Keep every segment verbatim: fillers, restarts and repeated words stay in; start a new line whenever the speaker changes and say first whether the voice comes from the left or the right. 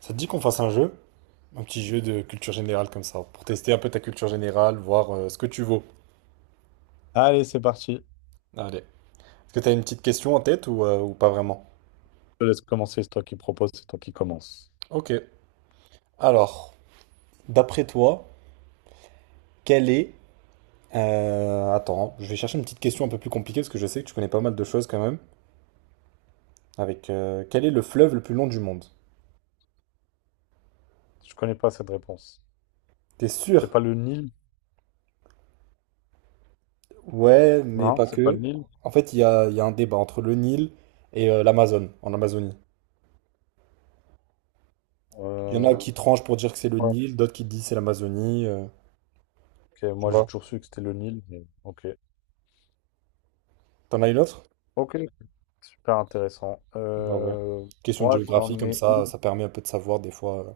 right: Ça te dit qu'on fasse un jeu? Un petit jeu de culture générale comme ça, pour tester un peu ta culture générale, voir euh, ce que tu vaux.
left: Allez, c'est parti. Je
right: Allez. Est-ce que tu as une petite question en tête ou, euh, ou pas vraiment?
left: te laisse commencer. C'est toi qui propose, c'est toi qui commence.
right: Ok. Alors, d'après toi, quelle est... euh, attends, hein, je vais chercher une petite question un peu plus compliquée, parce que je sais que tu connais pas mal de choses quand même. Avec euh, quel est le fleuve le plus long du monde?
left: Je connais pas cette réponse.
right: T'es
left: C'est
right: sûr?
left: pas le Nil?
right: Ouais, mais
left: Non,
right: pas
left: c'est pas le
right: que.
left: Nil.
right: En fait, il y a, il y a un débat entre le Nil et euh, l'Amazone, en Amazonie. Il y en a
left: Euh,
right: qui tranchent pour dire que c'est le
left: ouais,
right: Nil, d'autres qui disent c'est l'Amazonie. euh.
left: ok,
right: tu
left: moi j'ai
right: vois.
left: toujours su que c'était le Nil, mais ok.
right: T'en as une autre?
left: Ok, super intéressant.
right: Bah ouais.
left: Euh,
right: Question de
left: moi
right: géographie,
left: j'en
right: comme
left: ai
right: ça,
left: une.
right: ça permet un peu de savoir des fois, euh,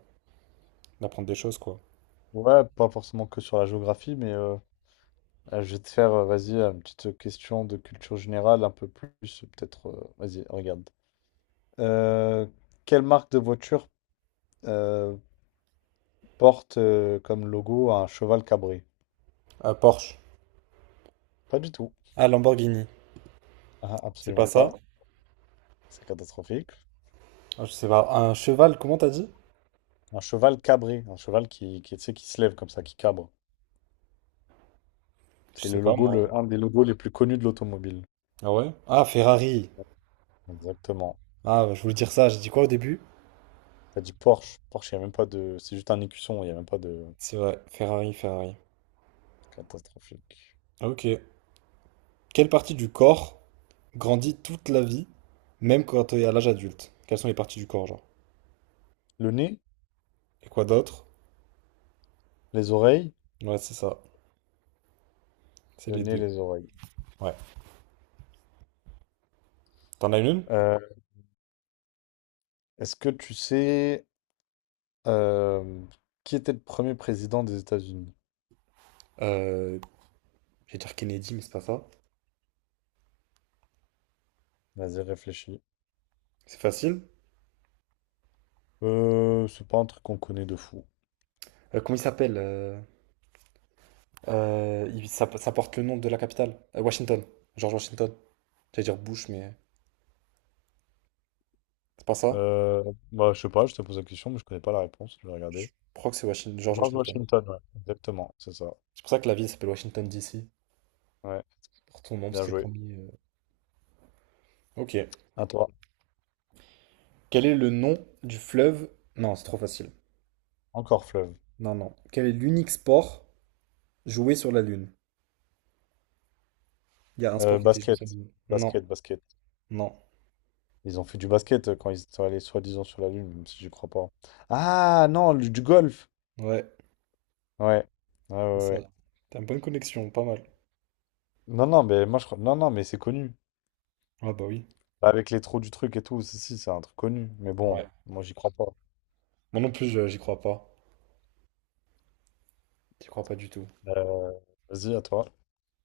right: d'apprendre des choses, quoi.
left: Ouais, pas forcément que sur la géographie, mais euh, euh, je vais te faire, euh, vas-y, une petite question de culture générale, un peu plus, euh, peut-être. Euh, vas-y, regarde. Euh, Quelle marque de voiture euh, porte euh, comme logo un cheval cabré?
right: Ah, Porsche.
left: Pas du tout.
right: Ah, Lamborghini.
left: Ah,
right: C'est pas
left: absolument pas.
right: ça?
left: C'est catastrophique.
right: Ah, je sais pas. Un cheval, comment t'as dit?
left: Un cheval cabré, un cheval qui, qui, tu sais, qui se lève comme ça, qui cabre.
right: Je
left: C'est
right: sais
left: le
right: pas,
left: logo,
right: moi.
left: le, un des logos les plus connus de l'automobile.
right: Ah ouais? Ah, Ferrari.
left: Exactement.
right: Ah, bah, je voulais dire ça, j'ai dit quoi au début?
left: T'as dit Porsche. Porsche, il n'y a même pas de. C'est juste un écusson, il n'y a même pas de.
right: C'est vrai, Ferrari, Ferrari.
left: Catastrophique.
right: Ah, ok. Quelle partie du corps grandit toute la vie, même quand t'es à l'âge adulte? Quelles sont les parties du corps, genre?
left: Le nez,
right: Et quoi d'autre?
left: les oreilles.
right: Ouais, c'est ça. C'est
left: Le
right: les
left: nez,
right: deux.
left: les oreilles.
right: Ouais. T'en as une?
left: Euh, Est-ce que tu sais euh, qui était le premier président des États-Unis?
right: Euh, je vais dire Kennedy, mais c'est pas ça.
left: Vas-y, réfléchis.
right: C'est facile.
left: Euh, c'est pas un truc qu'on connaît de fou.
right: Euh, comment il s'appelle euh, euh, il- ça, ça porte le nom de la capitale. Euh, Washington. George Washington. J'allais dire Bush, mais c'est pas ça.
left: Euh, bah, je sais pas, je te pose la question, mais je connais pas la réponse. Je vais regarder.
right: Je crois que c'est Washington, George
left: George
right: Washington.
left: Washington, ouais. Exactement, c'est ça.
right: C'est pour ça que la ville s'appelle Washington D C.
left: Ouais,
right: Pour ton nom, parce
left: bien
right: que c'est le
left: joué.
right: premier. euh. Ok.
left: À toi.
right: Quel est le nom du fleuve? Non, c'est trop facile.
left: Encore fleuve.
right: Non, non. Quel est l'unique sport joué sur la Lune? Il y a un sport
left: Euh,
right: qui était joué
left: basket.
right: sur la Lune. Non,
left: Basket, basket.
right: non.
left: Ils ont fait du basket euh, quand ils sont allés soi-disant sur la Lune, même si j'y crois pas. Ah non, le- du golf.
right: Ouais,
left: Ouais. Ouais,
right: c'est
left: ouais,
right: ça.
left: ouais.
right: T'as une bonne connexion, pas mal.
left: Non, non, mais moi je crois. Non, non, mais c'est connu.
right: Ah bah oui.
left: Bah, avec les trous du truc et tout, si, si, c'est un truc connu. Mais bon,
right: Ouais.
left: moi j'y crois pas.
right: Moi non plus, je- j'y crois pas. J'y crois pas du tout.
left: Euh, Vas-y, à toi.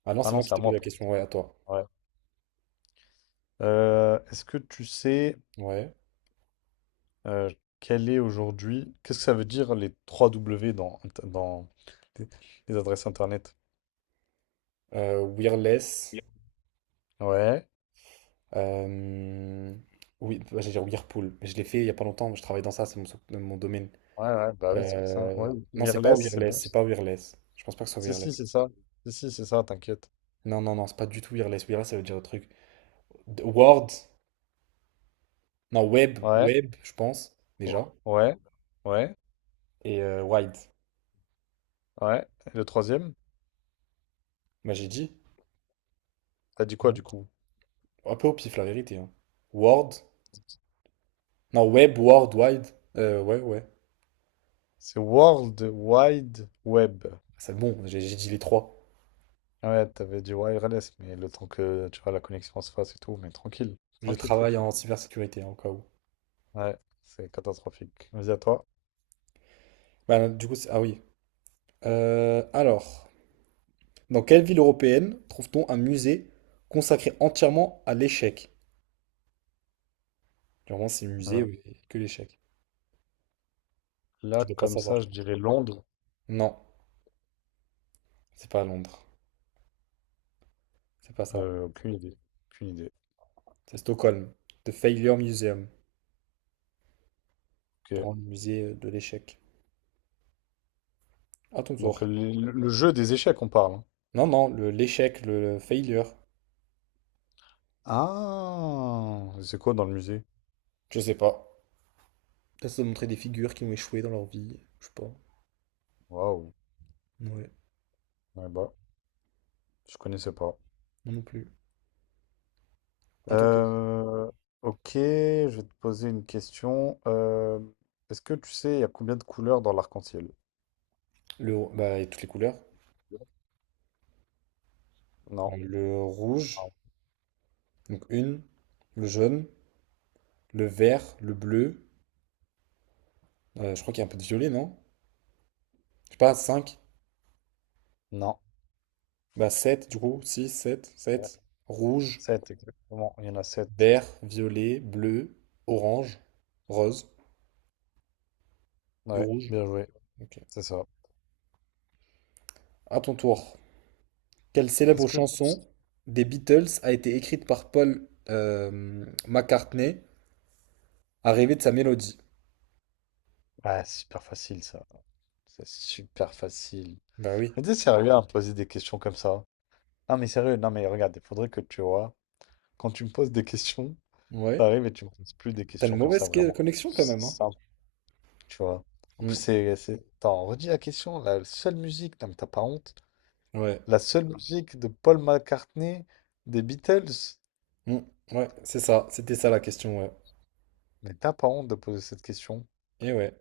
right: Ah non,
left: Ah
right: c'est
left: non,
right: moi qui
left: c'est à
right: t'ai posé
left: moi,
right: la
left: pardon.
right: question, ouais, à toi.
left: Ouais. Euh, est-ce que tu sais.
right: Ouais.
left: Euh, Quel est aujourd'hui, qu'est-ce que ça veut dire les trois W dans, int- dans les, les adresses internet?
right: Euh, Wireless.
left: Ouais, ouais,
right: euh, Oui, bah, j'allais dire Whirlpool. Mais je l'ai fait il y a pas longtemps, je travaille dans ça, c'est mon, sou- mon domaine.
left: ouais, bah oui, c'est pour ça. Ouais,
right: Euh, Non, c'est pas
left: wireless, c'est
right: Wireless,
left: bon.
right: c'est pas Wireless. Je pense pas que ce soit
left: Si, si,
right: Wireless.
left: c'est ça. Si, si, c'est ça, t'inquiète.
right: Non, non, non, c'est pas du tout Wireless. Wireless, ça veut dire autre truc. D- Word. Non, Web.
left: Ouais,
right: Web, je pense, déjà.
left: ouais, ouais,
right: Et euh, Wide.
left: ouais. Et le troisième,
right: Bah, j'ai dit.
left: t'as dit quoi
right: Non.
left: du coup?
right: Un peu au pif, la vérité, hein. Word. Non, Web, Word, Wide. Euh, ouais, ouais.
left: C'est World Wide Web.
right: C'est bon, j'ai j'ai dit les trois.
left: Ouais, t'avais dit wireless, mais le temps que tu vois la connexion se fasse et tout, mais tranquille,
right: Je
left: tranquille,
right: travaille
left: tranquille.
right: en cybersécurité, encore.
left: Ouais, c'est catastrophique. Vas-y à toi.
right: Bah, du coup, c'est- ah oui. Euh, alors, dans quelle ville européenne trouve-t-on un musée consacré entièrement à l'échec? Clairement, c'est musée
left: Euh,
right: où que l'échec.
left: là,
right: Tu dois pas
left: comme
right: savoir,
left: ça,
right: je
left: je
right: pense.
left: dirais Londres.
right: Non, c'est pas à Londres. C'est pas ça.
left: Euh, aucune idée. Aucune idée.
right: C'est Stockholm. The Failure Museum. Le
left: Ok.
right: Grand musée euh, de l'échec. À ton
left: Donc le,
right: tour.
left: le- Jeu des échecs, on parle, hein.
right: Non, non, le l'échec, le failure.
left: Ah, c'est quoi dans le musée?
right: Je sais pas. Peut-être ça doit montrer des figures qui ont échoué dans leur vie. Je sais pas.
left: Waouh.
right: Ouais,
left: Ouais, bah, je connaissais pas.
right: non non plus. À ton tour.
left: Euh, ok, je vais te poser une question. Euh, est-ce que tu sais, il y a combien de couleurs dans l'arc-en-ciel?
right: Le, bah, et toutes les couleurs.
left: Non.
right: Le
left: Non.
right: rouge, donc une, le jaune, le vert, le bleu. euh, je crois qu'il y a un peu de violet, non? Je sais pas, cinq,
left: Non.
right: bah sept, du coup. Six, sept,
left: Ouais.
right: sept. Rouge,
left: Sept, exactement. Il y en a sept.
right: vert, violet, bleu, orange, rose et
left: Ouais,
right: rouge.
left: bien joué.
right: Ok.
left: C'est ça.
right: À ton tour. Quelle
left: Est-ce
right: célèbre
left: que...
right: chanson des Beatles a été écrite par Paul euh, McCartney à rêver de sa mélodie?
left: Ah, super facile ça. C'est super facile.
right: Bah oui.
left: Mais t'es sérieux à me poser des questions comme ça? Non mais sérieux, non mais regarde, il faudrait que tu vois, quand tu me poses des questions,
right: Ouais.
left: t'arrives et tu me poses plus des
right: T'as une
left: questions comme ça
right: mauvaise que-
left: vraiment.
right: connexion quand
left: C'est
right: même, hein?
left: simple, tu vois. En plus,
right: Mm.
left: c'est... c'est- Attends, redis la question, la seule musique, non mais t'as pas honte,
right: Ouais.
left: la seule musique de Paul McCartney des Beatles,
right: Mm. Ouais, c'est ça. C'était ça la question, ouais.
left: mais t'as pas honte de poser cette question.
right: Et ouais.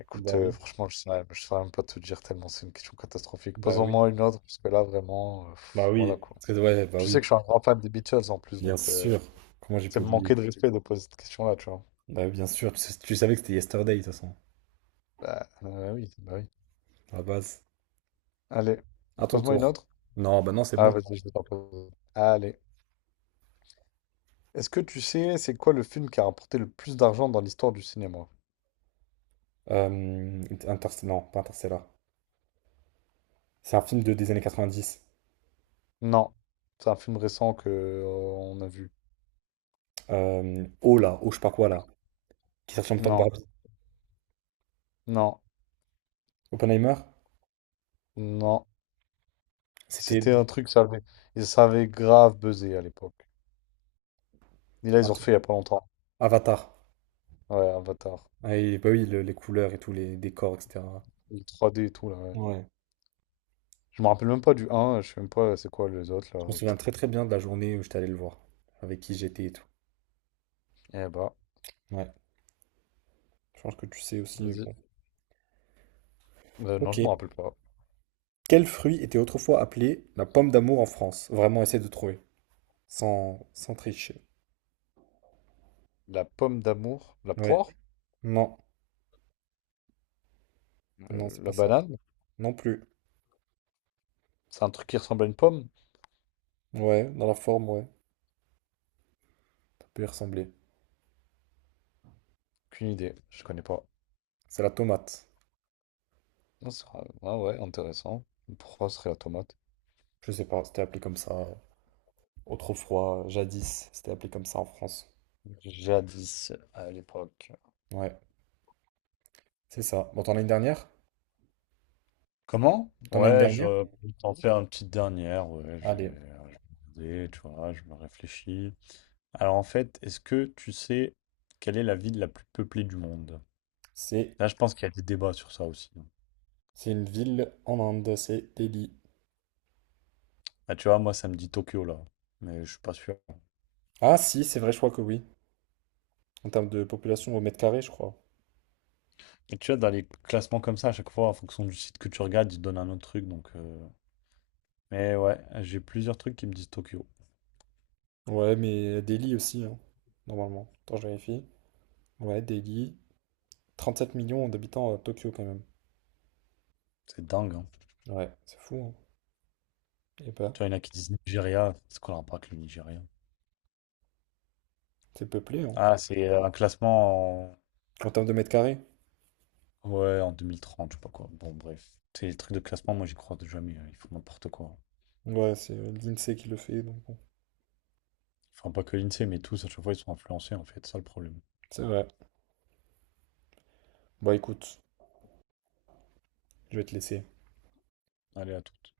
left: Écoute,
right: Bah
left: euh,
right: oui.
left: franchement, je saurais, je saurais même pas te dire tellement c'est une question catastrophique.
right: Bah oui,
left: Pose-en-moi une autre, parce que là, vraiment, euh,
right: bah
left: pff,
right: oui,
left: voilà quoi.
right: Parce que- ouais, bah
left: Tu sais
right: oui,
left: que je suis un grand fan des Beatles en plus,
right: bien
left: donc euh,
right: sûr. Comment j'ai
left: c'est
right: pu
left: me manquer
right: oublier?
left: de respect de poser cette question-là, tu vois.
right: Bah oui, bien sûr, tu, sais- tu savais que c'était Yesterday de toute façon,
left: Ah, ah oui, bah oui.
right: à la base.
left: Allez,
right: À ton
left: pose-moi une
right: tour.
left: autre.
right: Non, bah non, c'est
left: Ah,
right: bon.
left: vas-y, je vais t'en poser. Allez. Est-ce que tu sais c'est quoi le film qui a rapporté le plus d'argent dans l'histoire du cinéma?
right: Euh, Inter- non, pas Interstellar. C'est un film de, des années quatre-vingt-dix.
left: Non. C'est un film récent que euh, on a vu.
right: Euh, oh là, oh je sais pas quoi là, qui est sorti en même temps que
left: Non,
right: Barbie.
left: non,
right: Oppenheimer,
left: non.
right: c'était
left: C'était un truc, ça avait, et ça avait grave buzzé à l'époque. Et là, ils ont refait il y a pas longtemps.
right: Avatar.
left: Ouais, Avatar.
right: Ah, et bah oui, le- les couleurs et tous les décors, et cetera.
left: Le trois D et tout, là, ouais.
right: Ouais.
left: Je me rappelle même pas du un je sais même pas c'est quoi les autres,
right: Je
left: là.
right: me souviens très très bien de la journée où j'étais allé le voir, avec qui j'étais et tout.
left: Eh bah,
right: Ouais, je pense que tu sais aussi, mais
left: vas-y.
right: bon.
left: Euh, non,
right: Ok.
left: je me rappelle pas.
right: Quel fruit était autrefois appelé la pomme d'amour en France? Vraiment, essaie de trouver. Sans, sans tricher.
left: La pomme d'amour, la
right: Ouais.
left: poire,
right: Non.
left: euh,
right: Non, c'est pas
left: la
right: ça.
left: banane.
right: Non plus.
left: C'est un truc qui ressemble à une pomme?
right: Ouais, dans la forme, ouais. Ça peut y ressembler.
left: Aucune idée, je connais pas.
right: C'est la tomate.
left: Non, c'est vrai. Ah ouais, intéressant. Pourquoi ce serait la tomate?
right: Je sais pas, c'était appelé comme ça. euh, Autrefois, jadis, c'était appelé comme ça en France.
left: Jadis, à l'époque.
right: Ouais, c'est ça. Bon, t'en as une dernière?
left: Comment?
right: T'en as une
left: Ouais,
right: dernière?
left: je peux t'en faire une petite dernière. Ouais, je vais,
right: Allez.
left: je vais regarder, tu vois, je me réfléchis. Alors en fait, est-ce que tu sais quelle est la ville la plus peuplée du monde?
right: C'est,
left: Là, je pense qu'il y a des débats sur ça aussi.
right: c'est une ville en Inde, c'est Delhi.
left: Là, tu vois, moi, ça me dit Tokyo, là. Mais je suis pas sûr.
right: Ah si, c'est vrai, je crois que oui. En termes de population au mètre carré, je crois.
left: Et tu vois, dans les classements comme ça, à chaque fois, en fonction du site que tu regardes, ils te donnent un autre truc. Donc, euh, mais ouais, j'ai plusieurs trucs qui me disent Tokyo.
right: Ouais, mais Delhi aussi, hein, normalement. Attends, je vérifie. Ouais, Delhi. Trente-sept millions d'habitants à Tokyo quand même.
left: C'est dingue, hein.
right: Ouais, c'est fou, hein. Et bah,
left: Tu vois, il y en a qui disent Nigeria. C'est quoi le rapport avec le Nigeria?
right: c'est peuplé, hein.
left: Ah, c'est euh, un classement en...
right: En termes de mètres carrés.
left: Ouais, en deux mille trente, je sais pas quoi. Bon, bref. C'est les trucs de classement, moi, j'y crois jamais, hein. Ils font n'importe quoi.
right: Ouais, c'est euh, l'INSEE qui le fait, donc bon.
left: Enfin, pas que l'I N S E E, mais tous, à chaque fois, ils sont influencés, en fait. C'est ça, le problème.
right: C'est vrai. Bon, écoute, je vais te laisser.
left: Allez, à toutes.